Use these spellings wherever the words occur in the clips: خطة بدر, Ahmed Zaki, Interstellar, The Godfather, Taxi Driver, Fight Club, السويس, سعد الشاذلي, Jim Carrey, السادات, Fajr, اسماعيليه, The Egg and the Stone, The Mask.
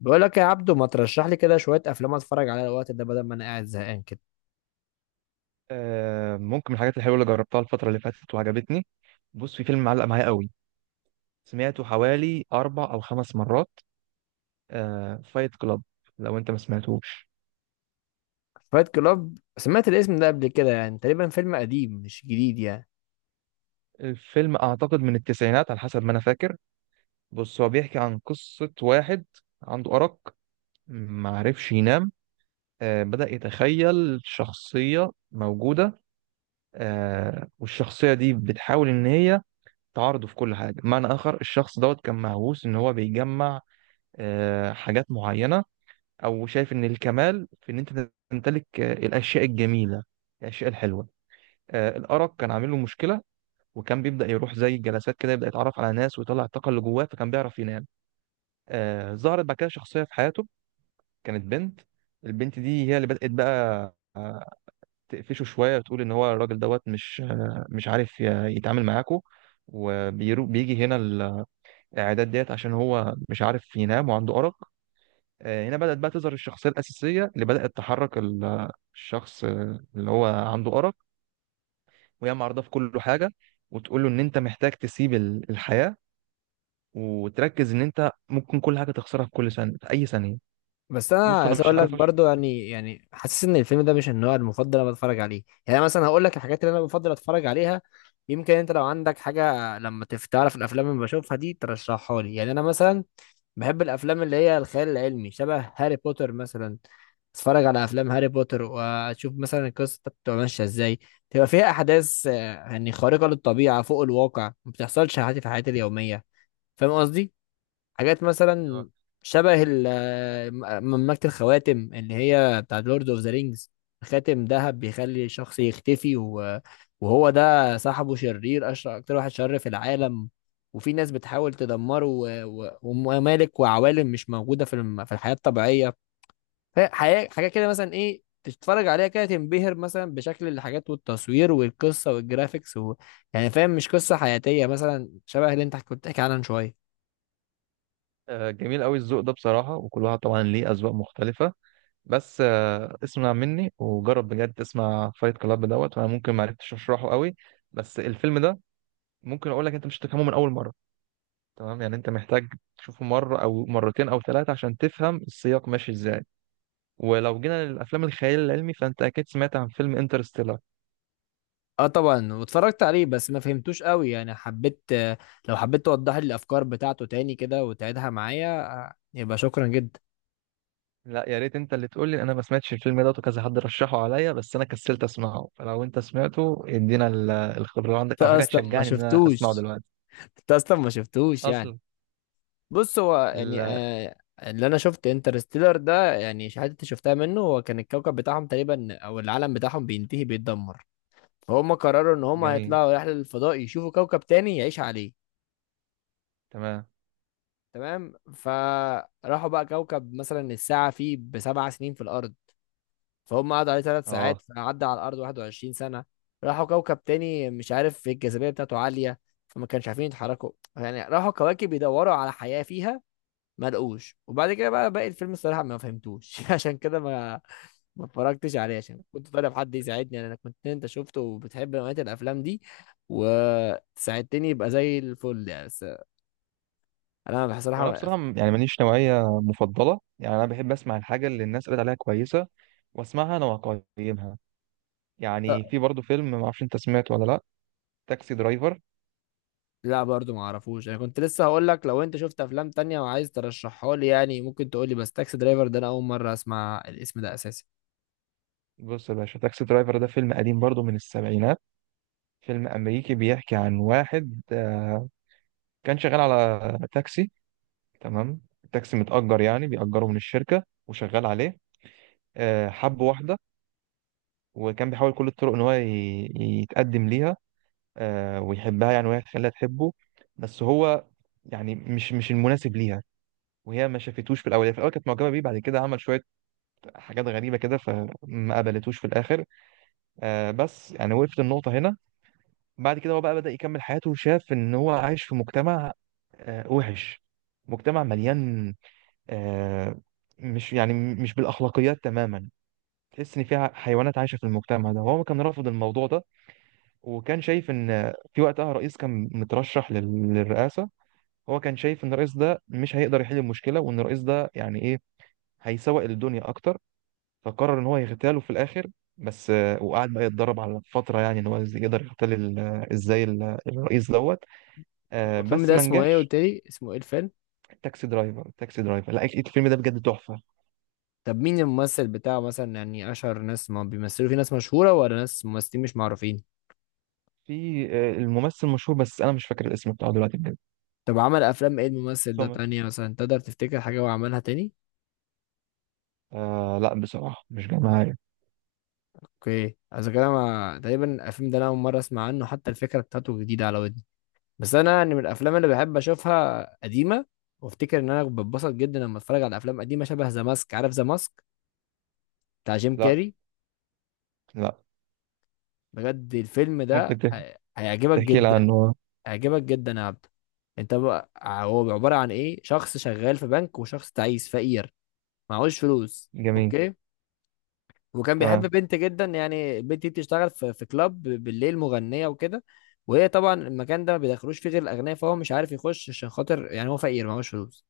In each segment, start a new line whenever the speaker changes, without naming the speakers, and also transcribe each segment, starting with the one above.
بقول لك يا عبدو ما ترشح لي كده شويه افلام اتفرج عليها الوقت ده بدل ما انا قاعد زهقان كده.
ممكن من الحاجات الحلوة اللي جربتها الفترة اللي فاتت وعجبتني. بص، في فيلم معلق معايا قوي. سمعته حوالي 4 أو 5 مرات. فايت كلاب، لو أنت ما سمعتهوش.
فايت كلاب سمعت الاسم ده قبل كده، يعني تقريبا فيلم قديم مش جديد يعني.
الفيلم أعتقد من التسعينات على حسب ما أنا فاكر. بص، هو بيحكي عن قصة واحد عنده أرق، معرفش ينام. بدأ يتخيل شخصية موجودة. والشخصية دي بتحاول إن هي تعارضه في كل حاجة. بمعنى آخر، الشخص دوت كان مهووس إن هو بيجمع حاجات معينة، او شايف ان الكمال في ان انت تمتلك الاشياء الجميله، الاشياء الحلوه. الارق كان عامل له مشكله، وكان بيبدا يروح زي الجلسات كده، يبدا يتعرف على ناس ويطلع الطاقه اللي جواه، فكان بيعرف ينام. ظهرت بعد كده شخصيه في حياته، كانت بنت. البنت دي هي اللي بدات بقى تقفشه شويه وتقول ان هو الراجل دوت مش عارف يتعامل معاكو. وبيجي هنا الاعداد ديت عشان هو مش عارف ينام وعنده ارق. هنا بدأت بقى تظهر الشخصية الأساسية اللي بدأت تحرك الشخص، اللي هو عنده أرق. وهي معرضة في كل حاجة، وتقول له إن أنت محتاج تسيب الحياة، وتركز إن أنت ممكن كل حاجة تخسرها في كل ثانية، في أي ثانية.
بس انا
بص، أنا
عايز
مش
اقول لك
عارف أشرح.
برضو يعني حاسس ان الفيلم ده مش النوع المفضل اللي انا بتفرج عليه. يعني أنا مثلا هقول لك الحاجات اللي انا بفضل اتفرج عليها. يمكن انت لو عندك حاجه لما تعرف الافلام اللي بشوفها دي ترشحها لي. يعني انا مثلا بحب الافلام اللي هي الخيال العلمي شبه هاري بوتر مثلا. اتفرج على افلام هاري بوتر واشوف مثلا القصه بتبقى ماشيه ازاي، تبقى فيها احداث يعني خارقه للطبيعه فوق الواقع ما بتحصلش عادي في حياتي اليوميه. فاهم قصدي؟ حاجات مثلا
أيوه.
شبه مملكة الخواتم اللي هي بتاع لورد اوف ذا رينجز. خاتم ذهب بيخلي شخص يختفي، وهو ده صاحبه شرير أشر أكتر واحد شر في العالم. وفي ناس بتحاول تدمره وممالك وعوالم مش موجودة في في الحياة الطبيعية. حاجة حاجة كده مثلا إيه، تتفرج عليها كده تنبهر مثلا بشكل الحاجات والتصوير والقصة والجرافيكس يعني فاهم؟ مش قصة حياتية مثلا شبه اللي أنت كنت بتحكي عنها من شوية.
جميل قوي الذوق ده بصراحة، وكل واحد طبعا ليه أذواق مختلفة. بس اسمع مني وجرب بجد، تسمع فايت كلاب دوت. وأنا ممكن معرفتش أشرحه قوي، بس الفيلم ده ممكن أقول لك أنت مش هتفهمه من أول مرة. تمام، يعني انت محتاج تشوفه مرة او مرتين او ثلاثة عشان تفهم السياق ماشي ازاي. ولو جينا للافلام الخيال العلمي، فانت اكيد سمعت عن فيلم انترستيلر.
اه طبعا واتفرجت عليه بس ما فهمتوش قوي. يعني حبيت لو حبيت توضح لي الافكار بتاعته تاني كده وتعيدها معايا، يبقى شكرا جدا.
لا، يا ريت انت اللي تقول لي. انا ما سمعتش الفيلم ده وكذا حد رشحه عليا، بس انا كسلت اسمعه. فلو انت سمعته، ادينا الخبر
انت
عندك او حاجة
اصلا ما
تشجعني ان انا اسمعه
شفتوش؟
دلوقتي.
انت اصلا ما شفتوش يعني.
اصلا.
بص هو يعني
ال-
اللي انا شفت انترستيلر ده، يعني الحتت اللي شفتها منه هو كان الكوكب بتاعهم تقريبا او العالم بتاعهم بينتهي بيتدمر. فهم قرروا ان هم
جميل.
هيطلعوا رحلة للفضاء يشوفوا كوكب تاني يعيش عليه.
تمام.
تمام، فراحوا بقى كوكب مثلا الساعة فيه بسبع سنين في الأرض. فهم قعدوا عليه ثلاث ساعات
اه.
فعدى على الارض 21 سنه. راحوا كوكب تاني مش عارف الجاذبيه بتاعته عاليه، فما كانش عارفين يتحركوا. يعني راحوا كواكب يدوروا على حياه فيها ما لقوش. وبعد كده بقى باقي الفيلم الصراحه ما فهمتوش عشان كده ما اتفرجتش عليه عشان كنت طالب حد يساعدني. يعني انا كنت انت شفته وبتحب نوعيه الافلام دي وساعدتني يبقى زي الفل يعني. بس انا
وانا
بصراحه.
بصراحة يعني ماليش نوعية مفضلة، يعني انا بحب اسمع الحاجة اللي الناس قالت عليها كويسة، واسمعها انا واقيمها. يعني في برضه فيلم ما اعرفش انت سمعته ولا لا. تاكسي درايفر.
لا برضو ما اعرفوش. انا كنت لسه هقول لك لو انت شفت افلام تانية وعايز ترشحها لي يعني ممكن تقول لي. بس تاكسي درايفر ده انا اول مرة اسمع الاسم ده اساسا.
بص يا باشا، تاكسي درايفر ده فيلم قديم برضه من السبعينات. فيلم امريكي بيحكي عن واحد، كان شغال على تاكسي. تمام، التاكسي متأجر، يعني بيأجره من الشركة وشغال عليه. حب واحدة، وكان بيحاول كل الطرق ان هو يتقدم ليها ويحبها، يعني وهي تخليها تحبه. بس هو يعني مش المناسب ليها، وهي ما شافتوش في الاول. هي في الاول كانت معجبه بيه، بعد كده عمل شويه حاجات غريبه كده، فما قبلتوش في الاخر. بس يعني وقفت النقطة هنا. بعد كده هو بقى بدأ يكمل حياته، وشاف إن هو عايش في مجتمع وحش، مجتمع مليان، آه مش يعني مش بالأخلاقيات تماما. تحس إن فيها حيوانات عايشة في المجتمع ده. هو كان رافض الموضوع ده. وكان شايف إن في وقتها رئيس كان مترشح للرئاسة. هو كان شايف إن الرئيس ده مش هيقدر يحل المشكلة، وإن الرئيس ده يعني إيه، هيسوق الدنيا أكتر. فقرر ان هو يغتاله في الاخر. بس وقعد بقى يتدرب على فتره، يعني ان هو يقدر يغتال ازاي الرئيس دوت،
هو الفيلم
بس
ده
ما
اسمه ايه؟
نجحش.
قلت لي اسمه ايه الفيلم؟
تاكسي درايفر. تاكسي درايفر. لا، الفيلم ده بجد تحفه.
طب مين الممثل بتاعه مثلا؟ يعني اشهر ناس ما بيمثلوا، في ناس مشهورة ولا ناس ممثلين مش معروفين؟
في الممثل مشهور، بس انا مش فاكر الاسم بتاعه دلوقتي بجد.
طب عمل افلام ايه الممثل ده
سومر.
تانية مثلا؟ تقدر تفتكر حاجة هو عملها تاني؟
لا، بصراحه مش جاي معايا.
اوكي اذا كده تقريبا الفيلم ده انا اول مرة اسمع عنه، حتى الفكرة بتاعته جديدة على ودني. بس انا يعني من الافلام اللي بحب اشوفها قديمه. وافتكر ان انا بتبسط جدا لما اتفرج على افلام قديمه شبه ذا ماسك. عارف ذا ماسك بتاع جيم
لا.
كاري؟
لا،
بجد الفيلم
ممكن
ده هيعجبك
تحكي لي
جدا.
عنه.
هيعجبك جدا يا عبد. انت بقى هو عباره عن ايه؟ شخص شغال في بنك، وشخص تعيس فقير معهوش فلوس.
جميل.
اوكي. وكان بيحب
تمام.
بنت جدا، يعني البنت دي بتشتغل في كلاب بالليل مغنيه وكده. وهي طبعا المكان ده ما بيدخلوش فيه غير الاغنياء، فهو مش عارف يخش عشان خاطر يعني هو فقير معهوش فلوس.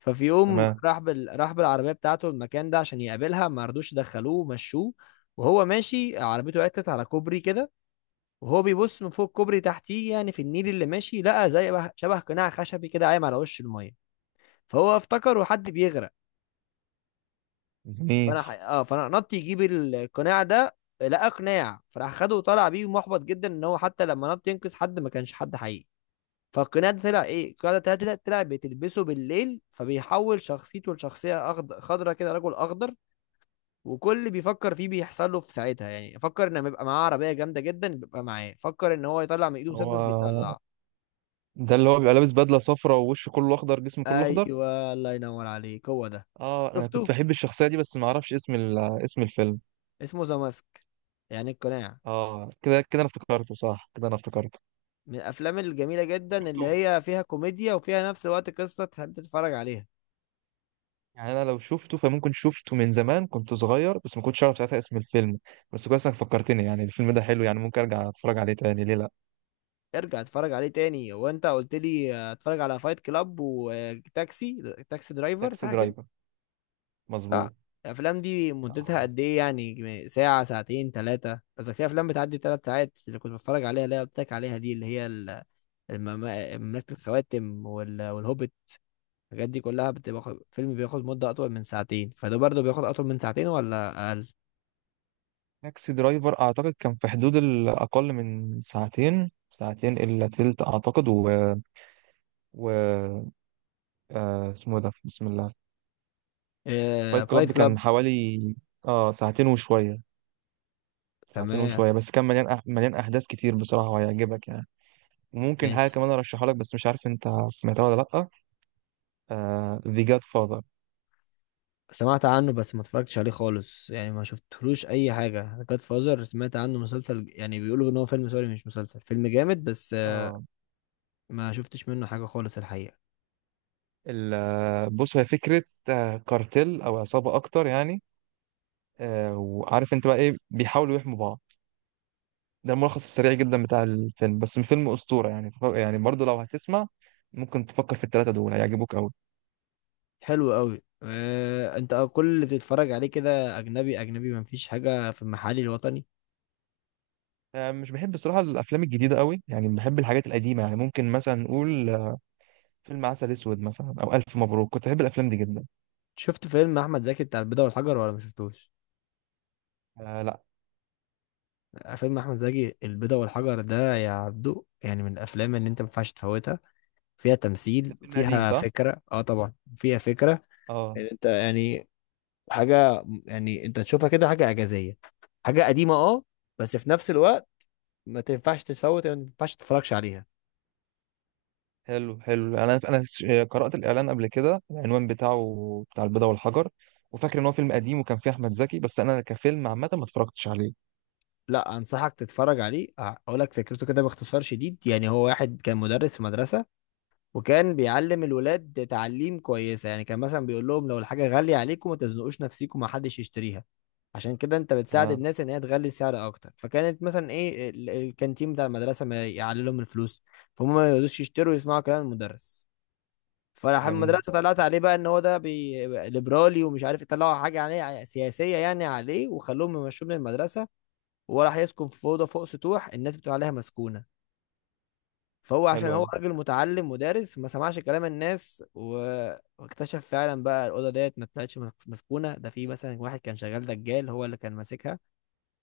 ففي يوم
تمام.
راح راح بالعربيه بتاعته المكان ده عشان يقابلها ما رضوش يدخلوه مشوه. وهو ماشي عربيته عطلت على كوبري كده، وهو بيبص من فوق الكوبري تحتيه يعني في النيل اللي ماشي لقى زي شبه قناع خشبي كده قايم على وش الميه. فهو افتكر حد بيغرق.
جميل.
فانا ح... اه فانا نط يجيب القناع ده. لقى قناع فراح خده وطلع بيه محبط جدا ان هو حتى لما نط ينقذ حد ما كانش حد حقيقي. فالقناع ده طلع ايه؟ القناع ده طلع بتلبسه بالليل فبيحول شخصيته لشخصيه خضرة كده، رجل اخضر. وكل اللي بيفكر فيه بيحصل له في ساعتها، يعني فكر ان بيبقى معاه عربيه جامده جدا بيبقى معاه، فكر ان هو يطلع من ايده مسدس
هو
بيطلع.
ده اللي هو بيبقى لابس بدله صفراء ووشه كله اخضر، جسمه كله اخضر.
ايوه الله ينور عليك هو ده.
اه، انا كنت
شفته؟
بحب الشخصيه دي، بس ما اعرفش اسم اسم الفيلم.
اسمه ذا ماسك، يعني القناع.
اه، كده كده انا افتكرته، صح كده انا افتكرته.
من الافلام الجميله جدا
شفته.
اللي هي فيها كوميديا وفيها نفس الوقت قصه تحب تتفرج عليها.
يعني انا لو شفته، فممكن شفته من زمان كنت صغير، بس ما كنتش اعرف ساعتها اسم الفيلم. بس كويس انك فكرتني. يعني الفيلم ده حلو، يعني ممكن ارجع اتفرج عليه تاني، ليه لا؟
ارجع اتفرج عليه تاني وانت قلت لي اتفرج على فايت كلاب وتاكسي درايفر،
تاكسي
صح كده؟
درايفر.
صح.
مظبوط.
الافلام دي مدتها
آه.
قد ايه؟ يعني ساعه، ساعتين، ثلاثه، قصدك في افلام بتعدي ثلاث ساعات اللي كنت بتفرج عليها اللي هي قلت لك عليها دي اللي هي مملكه الخواتم والهوبيت. الحاجات دي كلها بتبقى فيلم بياخد مده اطول من ساعتين، فده برضه بياخد اطول من ساعتين ولا اقل؟
تاكسي درايفر اعتقد كان في حدود الاقل من ساعتين، ساعتين الا تلت اعتقد و... اسمه إيه ده، بسم الله.
آه
فايت
فايت
كلاب
كلاب.
كان حوالي اه ساعتين وشويه. ساعتين
تمام.
وشوية، بس كان مليان أحداث كتير بصراحة، وهيعجبك يعني. ممكن حاجة
ماشي.
كمان أرشحها لك، بس مش عارف أنت سمعتها ولا لأ. The Godfather.
سمعت عنه بس ما اتفرجتش عليه خالص، يعني ما شفتلوش اي حاجه. جاد فازر سمعت عنه مسلسل، يعني بيقولوا ان هو فيلم سوري مش مسلسل، فيلم جامد بس
آه
ما شفتش منه حاجه خالص الحقيقه.
ال... آه، بص، هي فكرة كارتيل أو عصابة أكتر يعني، وعارف أنت بقى إيه، بيحاولوا يحموا بعض. ده الملخص السريع جدا بتاع الفيلم، بس فيلم أسطورة يعني. يعني برضه لو هتسمع، ممكن تفكر في التلاتة دول، هيعجبوك أوي.
حلو قوي. انت كل اللي بتتفرج عليه كده اجنبي اجنبي، مفيش حاجه في المحلي الوطني؟
مش بحب بصراحة الأفلام الجديدة أوي، يعني بحب الحاجات القديمة. يعني ممكن مثلا نقول فيلم عسل اسود مثلا، او الف مبروك. كنت بحب الافلام دي جدا.
شفت فيلم احمد زكي بتاع البيضه والحجر ولا ما شفتوش؟
لا،
فيلم احمد زكي البيضه والحجر ده يا عبدو يعني من الافلام اللي انت ما ينفعش تفوتها. فيها
ده
تمثيل
فيلم قديم،
فيها
صح؟
فكره، اه طبعا فيها فكره.
اه.
يعني انت يعني حاجه يعني انت تشوفها كده حاجه اعجازيه، حاجه قديمه اه، بس في نفس الوقت ما تنفعش تتفوت، ما ينفعش تتفرجش عليها.
حلو حلو، انا قرات الاعلان قبل كده، العنوان بتاعه بتاع البيضه والحجر. وفاكر ان هو فيلم قديم وكان فيه احمد زكي، بس انا كفيلم عامه ما اتفرجتش عليه.
لا انصحك تتفرج عليه. اقول لك فكرته كده باختصار شديد. يعني هو واحد كان مدرس في مدرسه وكان بيعلم الولاد تعليم كويسه. يعني كان مثلا بيقول لهم لو الحاجه غاليه عليكم ما تزنقوش نفسيكم، ما حدش يشتريها، عشان كده انت بتساعد
تمام.
الناس ان هي تغلي السعر اكتر. فكانت مثلا ايه، الكانتين بتاع المدرسه ما يعلي لهم الفلوس، فهم ما يقدروش يشتروا يسمعوا كلام المدرس. فراح
جميل.
المدرسه طلعت عليه بقى ان هو ده ليبرالي ومش عارف، يطلعوا حاجه عليه سياسيه يعني عليه وخلوهم يمشوه من المدرسه. وراح يسكن في اوضه فوق سطوح الناس بتقول عليها مسكونه. فهو
حلو
عشان هو
قوي.
راجل متعلم مدرس ما سمعش كلام الناس واكتشف فعلا بقى الاوضه ديت ما طلعتش مسكونه. ده في مثلا واحد كان شغال دجال هو اللي كان ماسكها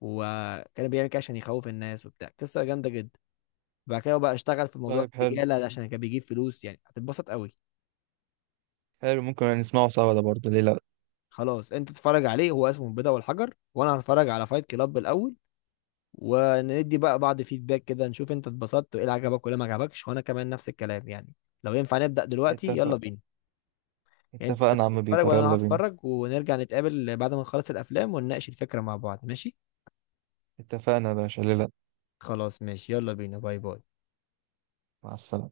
وكان بيعمل كده عشان يخوف الناس وبتاع، قصه جامده جدا. بعد كده هو بقى اشتغل في موضوع
طيب، حلو.
الدجاله ده عشان كان بيجيب فلوس، يعني هتتبسط قوي.
حلو، ممكن نسمعه سوا ده برضه، ليه لا؟
خلاص انت تتفرج عليه هو اسمه البيضه والحجر، وانا هتفرج على فايت كلاب الاول، وندي بقى بعض فيدباك كده نشوف انت اتبسطت وايه اللي عجبك وايه اللي ما عجبكش، وانا كمان نفس الكلام يعني. لو ينفع نبدأ دلوقتي يلا
اتفق.
بينا. يعني انت
اتفقنا يا
تبقى
عم
تتفرج
بيتر،
وانا اروح
يلا بينا.
اتفرج ونرجع نتقابل بعد ما نخلص الافلام ونناقش الفكرة مع بعض، ماشي؟
اتفقنا يا باشا، ليه لا؟
خلاص ماشي يلا بينا، باي باي.
مع السلامه.